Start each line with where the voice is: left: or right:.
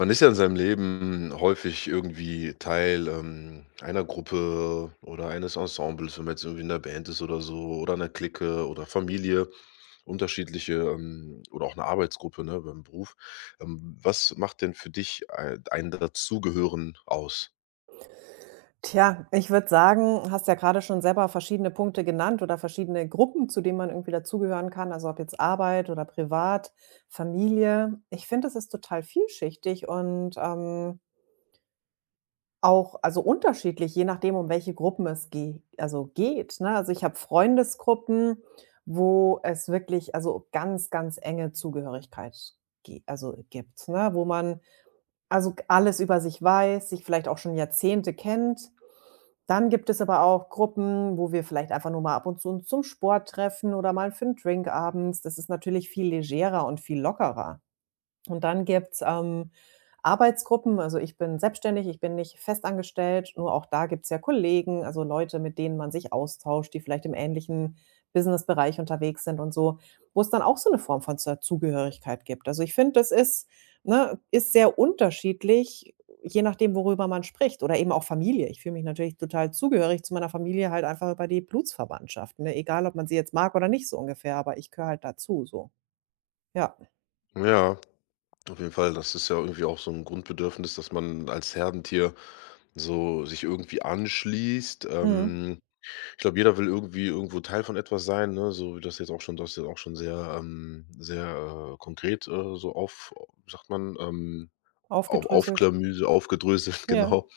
left: Man ist ja in seinem Leben häufig irgendwie Teil, einer Gruppe oder eines Ensembles, wenn man jetzt irgendwie in der Band ist oder so oder einer Clique oder Familie, oder auch eine Arbeitsgruppe, ne, beim Beruf. Was macht denn für dich ei ein Dazugehören aus?
right: Tja, ich würde sagen, hast ja gerade schon selber verschiedene Punkte genannt oder verschiedene Gruppen, zu denen man irgendwie dazugehören kann, also ob jetzt Arbeit oder privat, Familie. Ich finde, es ist total vielschichtig und, auch also unterschiedlich, je nachdem, um welche Gruppen es ge also geht, ne? Also, ich habe Freundesgruppen, wo es wirklich, also, ganz, ganz enge Zugehörigkeit ge also, gibt, ne? Wo man, also, alles über sich weiß, sich vielleicht auch schon Jahrzehnte kennt. Dann gibt es aber auch Gruppen, wo wir vielleicht einfach nur mal ab und zu uns zum Sport treffen oder mal für 'n Drink abends. Das ist natürlich viel legerer und viel lockerer. Und dann gibt's, Arbeitsgruppen. Also, ich bin selbstständig, ich bin nicht festangestellt, nur auch da gibt's ja Kollegen, also Leute, mit denen man sich austauscht, die vielleicht im ähnlichen Businessbereich unterwegs sind und so, wo es dann auch so eine Form von Zur Zugehörigkeit gibt. Also, ich finde, das ist, ne, ist sehr unterschiedlich, je nachdem, worüber man spricht oder eben auch Familie. Ich fühle mich natürlich total zugehörig zu meiner Familie, halt einfach über die Blutsverwandtschaft, ne? Egal, ob man sie jetzt mag oder nicht so ungefähr, aber ich gehöre halt dazu so. Ja,
left: Ja, auf jeden Fall. Das ist ja irgendwie auch so ein Grundbedürfnis, dass man als Herdentier so sich irgendwie anschließt.
right: mhm,
left: Ich glaube, jeder will irgendwie irgendwo Teil von etwas sein, ne? So wie das jetzt auch schon Das ist jetzt auch schon sehr konkret, so auf wie sagt man, au
right: aufgedröselt.
left: aufklamüse aufgedröselt,
right: Ja.
left: genau.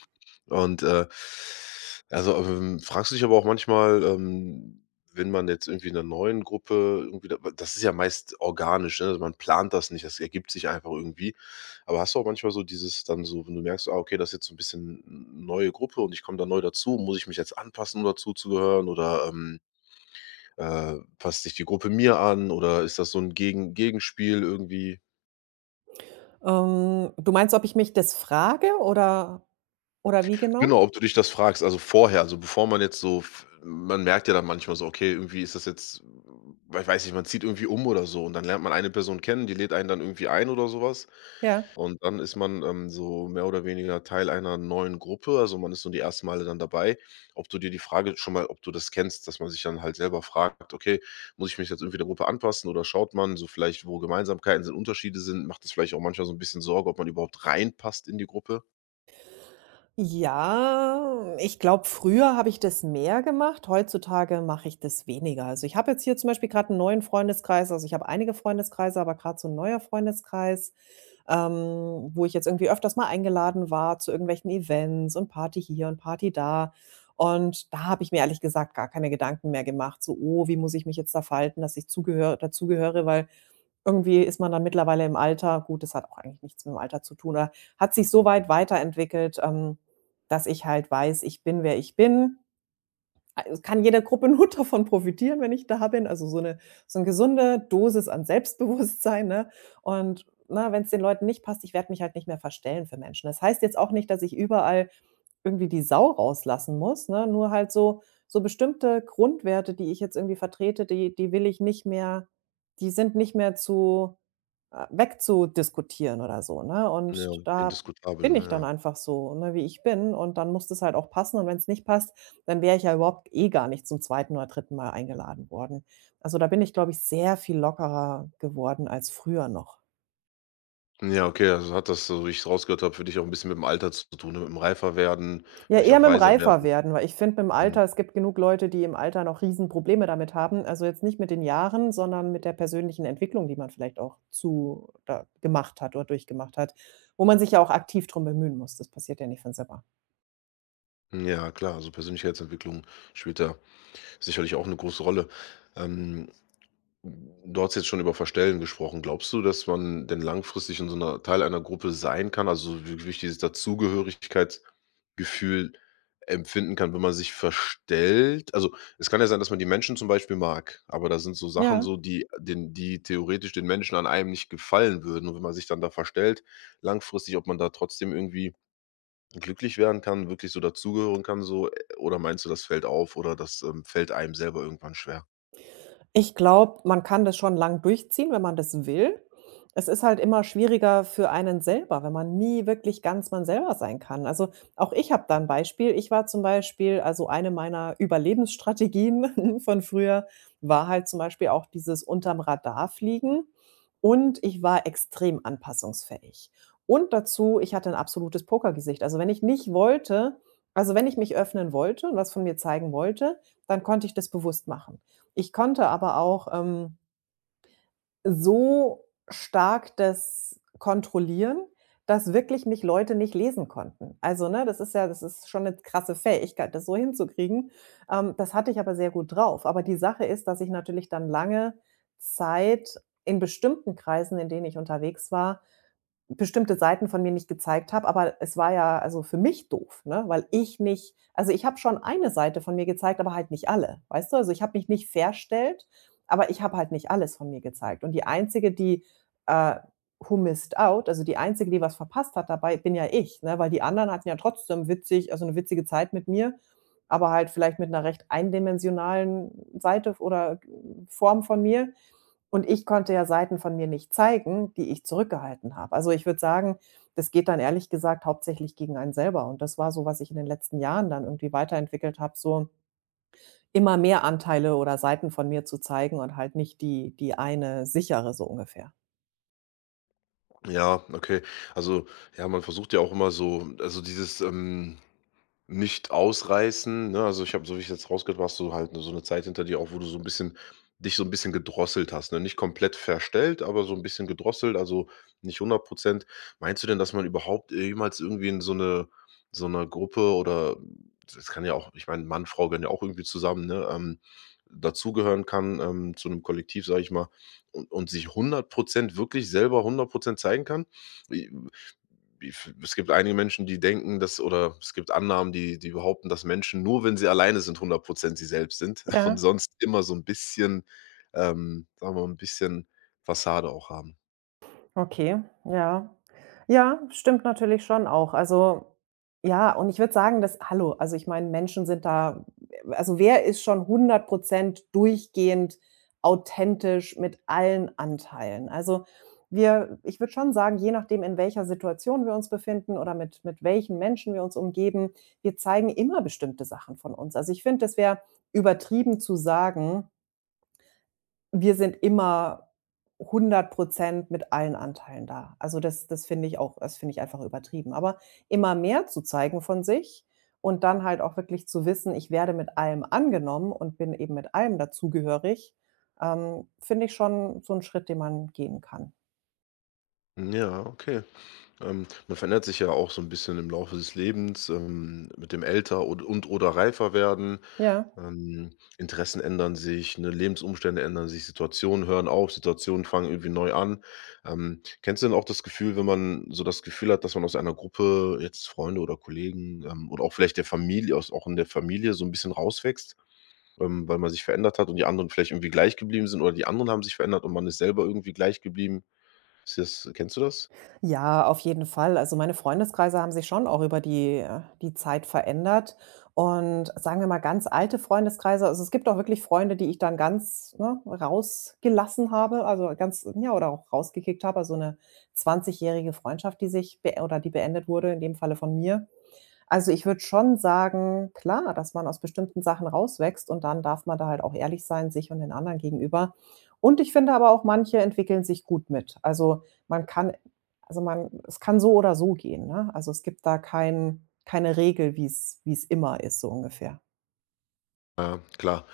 left: Und, äh, Fragst du dich aber auch manchmal, wenn man jetzt irgendwie in 'ner neuen Gruppe irgendwie da das ist ja meist organisch, ne? Also, man plant das nicht, das ergibt sich einfach irgendwie. Aber hast du auch manchmal so dieses, dann so, wenn du merkst, ah, okay, das ist jetzt so ein bisschen 'n neue Gruppe und ich komme da neu dazu, muss ich mich jetzt anpassen, um dazuzugehören oder, passt sich die Gruppe mir an oder ist das so ein Gegenspiel irgendwie?
right: Du meinst, ob ich mich das frage oder wie genau?
left: Genau, ob du dich das fragst, also vorher, also bevor man jetzt so f man merkt ja dann manchmal so, okay, irgendwie ist das jetzt, ich weiß nicht, man zieht irgendwie um oder so und dann lernt man eine Person kennen, die lädt einen dann irgendwie ein oder sowas.
right: Ja.
left: Und dann ist man, so mehr oder weniger Teil einer neuen Gruppe. Also, man ist so die ersten Male dann dabei. Ob du dir die Frage schon mal Ob du das kennst, dass man sich dann halt selber fragt: „Okay, muss ich mich jetzt irgendwie der Gruppe anpassen oder schaut man so vielleicht, wo Gemeinsamkeiten sind, Unterschiede sind?“ Macht es vielleicht auch manchmal so ein bisschen Sorge, ob man überhaupt reinpasst in die Gruppe?
right: Ja, ich glaube, früher habe ich das mehr gemacht, heutzutage mache ich das weniger. Also, ich habe jetzt hier zum Beispiel gerade einen neuen Freundeskreis, also, ich habe einige Freundeskreise, aber gerade so ein neuer Freundeskreis, wo ich jetzt irgendwie öfters mal eingeladen war zu irgendwelchen Events und Party hier und Party da. Und da habe ich mir ehrlich gesagt gar keine Gedanken mehr gemacht, so: „Oh, wie muss ich mich jetzt da verhalten, dass ich zugehör dazugehöre?“ Weil irgendwie ist man dann mittlerweile im Alter, gut, das hat auch eigentlich nichts mit dem Alter zu tun, oder hat sich so weit weiterentwickelt, dass ich halt weiß, ich bin, wer ich bin. Ah, es kann jede Gruppe nur davon profitieren, wenn ich da bin. Also so eine, so eine gesunde Dosis an Selbstbewusstsein, ne? Und, wenn es den Leuten nicht passt, ich werde mich halt nicht mehr verstellen für Menschen. Das heißt jetzt auch nicht, dass ich überall irgendwie die Sau rauslassen muss, ne? Nur halt so, so bestimmte Grundwerte, die ich jetzt irgendwie vertrete, die will ich nicht mehr, die sind nicht mehr zu, wegzudiskutieren oder so, ne?
left: Ja,
right: Und da
left: indiskutabel,
right: bin
left: ne,
right: ich dann
left: ja.
right: einfach so, ne, wie ich bin, und dann muss das halt auch passen, und wenn es nicht passt, dann wäre ich ja überhaupt eh gar nicht zum zweiten oder dritten Mal eingeladen worden. Also, da bin ich, glaube ich, sehr viel lockerer geworden als früher noch.
left: Ja, okay, also hat das, so wie ich es rausgehört habe, für dich auch ein bisschen mit dem Alter zu tun, ne, mit dem reifer werden,
right: Ja,
left: vielleicht
right: eher
left: auch
right: mit mit'm
left: weiser werden.
right: Reiferwerden, weil ich finde, mit dem
left: Mhm.
right: Alter, es gibt genug Leute, die im Alter noch Riesenprobleme damit haben. Also, jetzt nicht mit den Jahren, sondern mit der persönlichen Entwicklung, die man vielleicht auch zu da gemacht hat oder durchgemacht hat, wo man sich ja auch aktiv drum bemühen muss. Das passiert ja nicht von selber.
left: Ja, klar, also Persönlichkeitsentwicklung spielt da sicherlich auch eine große Rolle. Ähm, du hast jetzt schon über Verstellen gesprochen. Glaubst du, dass man denn langfristig in so einer Teil einer Gruppe sein kann, also wirklich dieses Dazugehörigkeitsgefühl empfinden kann, wenn man sich verstellt? Also, es kann ja sein, dass man die Menschen zum Beispiel mag, aber da sind so Sachen
right: Ja,
left: so, die den die theoretisch den Menschen an einem nicht gefallen würden. Und wenn man sich dann da verstellt, langfristig, ob man da trotzdem irgendwie glücklich werden kann, wirklich so dazugehören kann, so, oder meinst du, das fällt auf oder das, fällt einem selber irgendwann schwer?
right: ich glaube, man kann das schon lang durchziehen, wenn man das will. Es ist halt immer schwieriger für einen selber, wenn man nie wirklich ganz man selber sein kann. Also, auch ich habe da ein Beispiel. Ich war zum Beispiel, also, eine meiner Überlebensstrategien von früher war halt zum Beispiel auch dieses unterm Radar fliegen, und ich war extrem anpassungsfähig. Und dazu, ich hatte ein absolutes Pokergesicht. Also, wenn ich nicht wollte, also, wenn ich mich öffnen wollte und was von mir zeigen wollte, dann konnte ich das bewusst machen. Ich konnte aber auch, so stark das kontrollieren, dass wirklich mich Leute nicht lesen konnten. Also, ne, das ist ja, das ist schon eine krasse Fähigkeit, das so hinzukriegen. Das hatte ich aber sehr gut drauf. Aber die Sache ist, dass ich natürlich dann lange Zeit in bestimmten Kreisen, in denen ich unterwegs war, bestimmte Seiten von mir nicht gezeigt habe, aber es war ja, also für mich doof, ne, weil ich nicht, also ich habe schon eine Seite von mir gezeigt, aber halt nicht alle, weißt du? Also, ich habe mich nicht verstellt, aber ich habe halt nicht alles von mir gezeigt. Und die Einzige, die, äh who missed out, also die Einzige, die was verpasst hat dabei, bin ja ich, ne, weil die anderen hatten ja trotzdem witzig, also eine witzige Zeit mit mir, aber halt vielleicht mit einer recht eindimensionalen Seite oder Form von mir. Und ich konnte ja Seiten von mir nicht zeigen, die ich zurückgehalten habe. Also, ich würde sagen, das geht dann ehrlich gesagt hauptsächlich gegen einen selber. Und das war so, was ich in den letzten Jahren dann irgendwie weiterentwickelt habe, so immer mehr Anteile oder Seiten von mir zu zeigen und halt nicht die eine sichere so ungefähr.
left: Ja, okay. Also, ja, man versucht ja auch immer so, also dieses, Nicht-Ausreißen, ne? Also, ich habe so wie ich jetzt rausgehört, habe, hast du halt so eine Zeit hinter dir auch, wo du so ein bisschen gedrosselt hast, ne? Nicht komplett verstellt, aber so ein bisschen gedrosselt, also nicht hundert Prozent. Meinst du denn, dass man überhaupt jemals irgendwie in so eine Gruppe oder es kann ja auch ich meine, Mann, Frau gehören ja auch irgendwie zusammen, ne, dazugehören kann, zu einem Kollektiv, sage ich mal, und sich hundert Prozent, wirklich selber hundert Prozent zeigen kann? Wie wie Es gibt einige Menschen, die denken, dass, oder es gibt Annahmen, die behaupten, dass Menschen nur, wenn sie alleine sind, hundert Prozent sie selbst sind und
right: Ja.
left: sonst immer so ein bisschen, sagen wir mal, ein bisschen Fassade auch haben.
right: Okay, ja. Ja, stimmt natürlich schon auch. Also, ja, und ich würde sagen, dass, hallo, also ich meine, Menschen sind da, also wer ist schon 100% durchgehend authentisch mit allen Anteilen? Also, wir, ich würde schon sagen, je nachdem, in welcher Situation wir uns befinden oder mit welchen Menschen wir uns umgeben, wir zeigen immer bestimmte Sachen von uns. Also, ich finde, das wäre übertrieben zu sagen, wir sind immer 100% mit allen Anteilen da. Also, das finde ich auch, das finde ich einfach übertrieben. Aber immer mehr zu zeigen von sich und dann halt auch wirklich zu wissen, ich werde mit allem angenommen und bin eben mit allem dazugehörig, finde ich schon so einen Schritt, den man gehen kann.
left: Ja, okay. Man verändert sich ja auch so ein bisschen im Laufe des Lebens, mit dem Älter und oder reifer werden.
right: Ja.
left: Ähm, Interessen ändern sich, ne, Lebensumstände ändern sich, Situationen hören auf, Situationen fangen irgendwie neu an. Kennst du denn auch das Gefühl, wenn man so das Gefühl hat, dass man aus einer Gruppe, jetzt Freunde oder Kollegen, oder auch vielleicht der Familie, aus auch in der Familie so ein bisschen rauswächst, weil man sich verändert hat und die anderen vielleicht irgendwie gleich geblieben sind oder die anderen haben sich verändert und man ist selber irgendwie gleich geblieben? Ist das Kennst du das?
right: Ja, auf jeden Fall. Also, meine Freundeskreise haben sich schon auch über die, die Zeit verändert, und sagen wir mal ganz alte Freundeskreise, also, es gibt auch wirklich Freunde, die ich dann ganz, ne, rausgelassen habe, also, ganz, ja, oder auch rausgekickt habe, also, 'ne 20-jährige Freundschaft, die sich be oder die beendet wurde, in dem Falle von mir. Also, ich würde schon sagen, klar, dass man aus bestimmten Sachen rauswächst, und dann darf man da halt auch ehrlich sein, sich und den anderen gegenüber. Und ich finde aber auch, manche entwickeln sich gut mit. Also, man kann, also, man es kann so oder so gehen, ne? Also, es gibt da keine Regel, wie es immer ist, so ungefähr.
left: Ja, klar.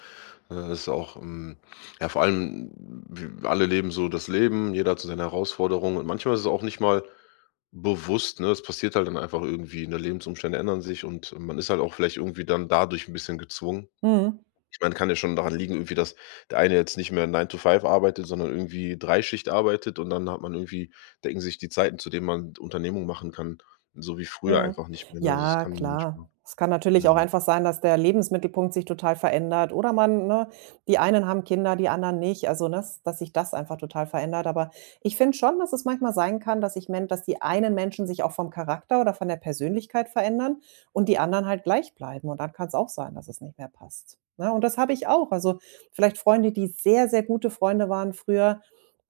left: Es ist auch, ja, vor allem, w alle leben so das Leben, jeder hat so seine Herausforderungen und manchmal ist es auch nicht mal bewusst, ne? Es passiert halt dann einfach irgendwie, ne? Lebensumstände ändern sich und man ist halt auch vielleicht irgendwie dann dadurch ein bisschen gezwungen.
right: Mhm.
left: Ich meine, kann ja schon daran liegen irgendwie, dass der eine jetzt nicht mehr Nine to Five arbeitet, sondern irgendwie Dreischicht arbeitet und dann hat man irgendwie, denken sich die Zeiten, zu denen man Unternehmung machen kann, so wie früher
right: Ja.
left: einfach nicht mehr, ne? Also, das
right: Ja,
left: kann man nicht
right: klar.
left: mehr.
right: Es kann natürlich auch
left: Mhm.
right: einfach sein, dass der Lebensmittelpunkt sich total verändert oder man, ne, die einen haben Kinder, die anderen nicht. Also, ne, s- dass sich das einfach total verändert. Aber ich finde schon, dass es manchmal sein kann, dass ich men dass die einen Menschen sich auch vom Charakter oder von der Persönlichkeit verändern und die anderen halt gleich bleiben. Und dann kann es auch sein, dass es nicht mehr passt, ne? Und das habe ich auch. Also, vielleicht Freunde, die sehr, sehr gute Freunde waren früher.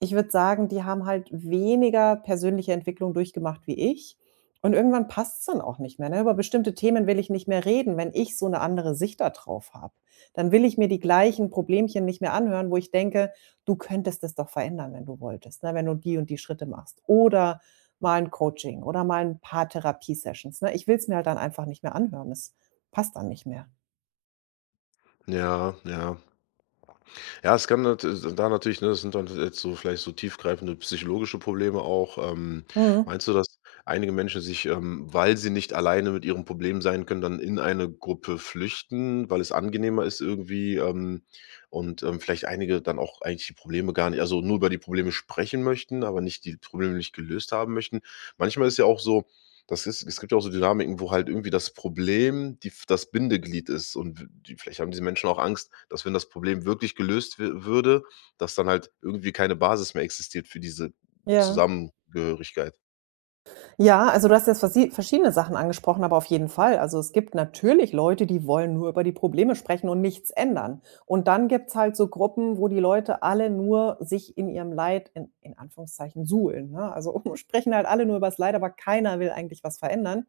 right: Ich würde sagen, die haben halt weniger persönliche Entwicklung durchgemacht wie ich. Und irgendwann passt es dann auch nicht mehr, ne? Über bestimmte Themen will ich nicht mehr reden, wenn ich so eine andere Sicht darauf habe. Dann will ich mir die gleichen Problemchen nicht mehr anhören, wo ich denke: „Du könntest das doch verändern, wenn du wolltest, ne, wenn du die und die Schritte machst.“ Oder mal ein Coaching oder mal ein paar Therapiesessions. Sessions ne? Ich will's mir halt dann einfach nicht mehr anhören. Es passt dann nicht mehr.
left: Ja, ja. Es kann natürlich, ne, das sind dann jetzt so vielleicht so tiefgreifende psychologische Probleme auch. Ähm,
right: Mhm.
left: meinst du, dass einige Menschen sich, weil sie nicht alleine mit ihrem Problem sein können, dann in eine Gruppe flüchten, weil es angenehmer ist irgendwie, und vielleicht einige dann auch eigentlich die Probleme gar nicht also nur über die Probleme sprechen möchten, aber nicht die Probleme nicht gelöst haben möchten? Manchmal ist ja auch so, das ist es gibt ja auch so Dynamiken, wo halt irgendwie das Problem die das Bindeglied ist, und w die vielleicht haben diese Menschen auch Angst, dass wenn das Problem wirklich gelöst würde, dass dann halt irgendwie keine Basis mehr existiert für diese
right: Ja.
left: Zusammengehörigkeit.
right: Ja, also du hast jetzt versie verschiedene Sachen angesprochen, aber auf jeden Fall. Also es gibt natürlich Leute, die wollen nur über die Probleme sprechen und nichts ändern. Und dann gibt's halt so Gruppen, wo die Leute alle nur sich in ihrem Leid, in Anführungszeichen, suhlen. Ne? Also sprechen halt alle nur über das Leid, aber keiner will eigentlich was verändern.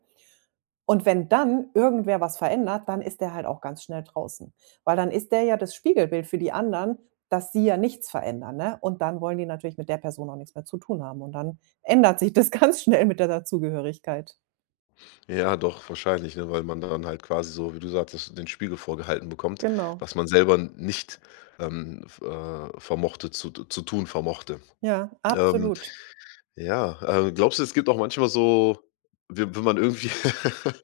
right: Und wenn dann irgendwer was verändert, dann ist der halt auch ganz schnell draußen. Weil dann ist der ja das Spiegelbild für die anderen, dass sie ja nichts verändern, ne? Und dann wollen die natürlich mit der Person auch nichts mehr zu tun haben, und dann ändert sich das ganz schnell mit der Dazugehörigkeit.
left: Ja, doch, wahrscheinlich, ne, weil man dann halt quasi so, wie du sagtest, den Spiegel vorgehalten bekommt,
right: Genau.
left: was man selber nicht, v vermochte, zu tun vermochte.
right: Ja,
left: Ähm
right: absolut.
left: Ja, Glaubst du, es gibt auch manchmal so, wenn man irgendwie,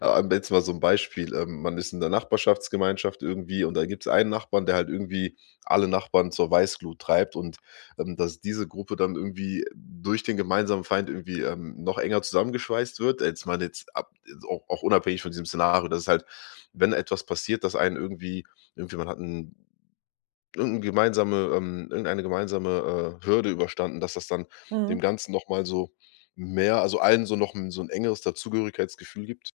left: a jetzt mal so ein Beispiel, man ist in der Nachbarschaftsgemeinschaft irgendwie und da gibt es einen Nachbarn, der halt irgendwie alle Nachbarn zur Weißglut treibt, und, dass diese Gruppe dann irgendwie durch den gemeinsamen Feind irgendwie, noch enger zusammengeschweißt wird. Jetzt mal jetzt ab jetzt auch, auch unabhängig von diesem Szenario, dass es halt, wenn etwas passiert, dass einen irgendwie, man hat einen irgendeine gemeinsame, Hürde überstanden, dass das dann dem
right: Mhm.
left: Ganzen noch mal so allen so noch 'n so ein engeres Dazugehörigkeitsgefühl gibt,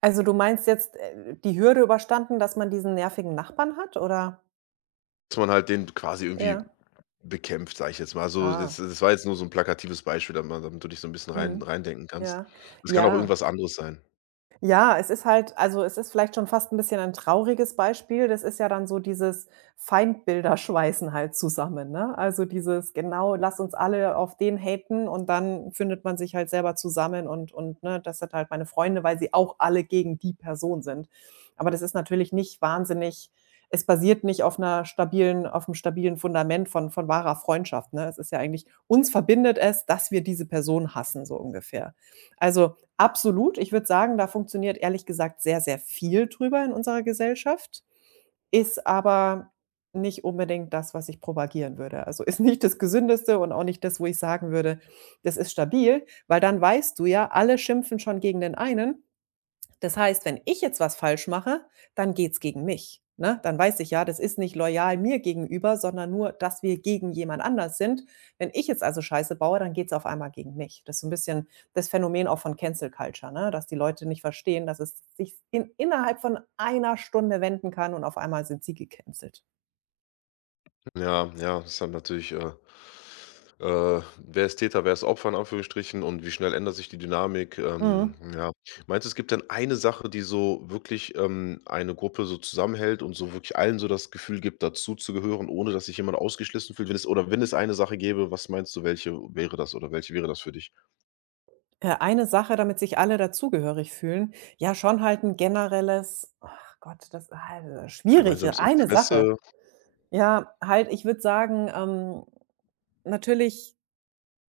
right: Also, du meinst jetzt, die Hürde überstanden, dass man diesen nervigen Nachbarn hat, oder?
left: dass man halt den quasi irgendwie
right: Ja.
left: bekämpft, sage ich jetzt mal. Also, das
right: Ah.
left: das war jetzt nur so ein plakatives Beispiel, damit man damit du dich so ein bisschen
right: Mhm.
left: reindenken kannst.
right: Ja.
left: Es kann auch
right: Ja.
left: irgendwas anderes sein.
right: Ja, es ist halt, also, es ist vielleicht schon fast ein bisschen ein trauriges Beispiel. Das ist ja dann so dieses Feindbilder schweißen halt zusammen, ne? Also, dieses genau: „Lass uns alle auf den haten“, und dann findet man sich halt selber zusammen und, ne, das sind halt meine Freunde, weil sie auch alle gegen die Person sind. Aber das ist natürlich nicht wahnsinnig, es basiert nicht auf einer stabilen, auf einem stabilen Fundament von wahrer Freundschaft, ne? Es ist ja eigentlich: „Uns verbindet es, dass wir diese Person hassen“, so ungefähr. Also, absolut. Ich würde sagen, da funktioniert ehrlich gesagt sehr, sehr viel drüber in unserer Gesellschaft, ist aber nicht unbedingt das, was ich propagieren würde. Also, ist nicht das Gesündeste und auch nicht das, wo ich sagen würde, das ist stabil, weil dann weißt du ja, alle schimpfen schon gegen den einen, das heißt, wenn ich jetzt was falsch mache, dann geht's gegen mich, ne? Dann weiß ich ja, das ist nicht loyal mir gegenüber, sondern nur, dass wir gegen jemand anders sind. Wenn ich jetzt also Scheiße baue, dann geht's auf einmal gegen mich. Das ist so 'n bisschen das Phänomen auch von Cancel Culture, ne, dass die Leute nicht verstehen, dass es sich in innerhalb von einer Stunde wenden kann und auf einmal sind sie gecancelt.
left: Ja, ja, das ist dann natürlich, wer ist Täter, wer ist Opfer, in Anführungsstrichen, und wie schnell ändert sich die Dynamik? Ähm,
right: Mhm.
left: ja. Meinst du, es gibt denn eine Sache, die so wirklich, eine Gruppe so zusammenhält und so wirklich allen so das Gefühl gibt, dazu zu gehören, ohne dass sich jemand ausgeschlossen fühlt? Wenn es eine Sache gäbe, was meinst du, welche wäre das oder welche wäre das für dich?
right: Eine Sache, damit sich alle dazugehörig fühlen. Ja, schon halt ein generelles, ach Gott, das, ah, schwierig,
left: Gemeinsames
right: eine Sache.
left: Interesse?
right: Ja, halt, ich würde sagen, natürlich,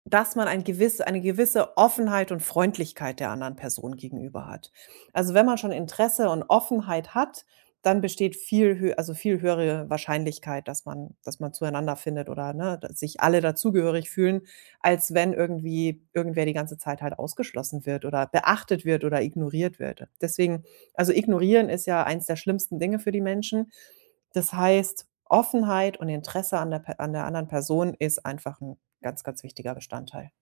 right: dass man ein gewiss eine gewisse Offenheit und Freundlichkeit der anderen Person gegenüber hat. Also, wenn man schon Interesse und Offenheit hat, dann besteht viel hö also, viel höhere Wahrscheinlichkeit, dass man, dass man zueinander findet, oder, ne, dass sich alle dazugehörig fühlen, als wenn irgendwie irgendwer die ganze Zeit halt ausgeschlossen wird oder beachtet wird oder ignoriert wird. Deswegen, also, ignorieren ist ja eins der schlimmsten Dinge für die Menschen. Das heißt, Offenheit und Interesse an der Pe an der anderen Person ist einfach 'n ganz, ganz wichtiger Bestandteil.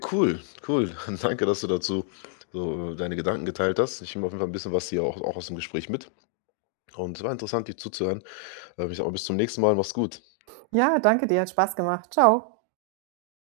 left: Cool, cool. Danke, dass du dazu so, deine Gedanken geteilt hast. Ich nehme auf jeden Fall ein bisschen was hier auch aus dem Gespräch mit, und es war interessant, dir zuzuhören. Mich auch, bis zum nächsten Mal. Mach's gut.
right: Ja, danke dir, hat Spaß gemacht. Ciao.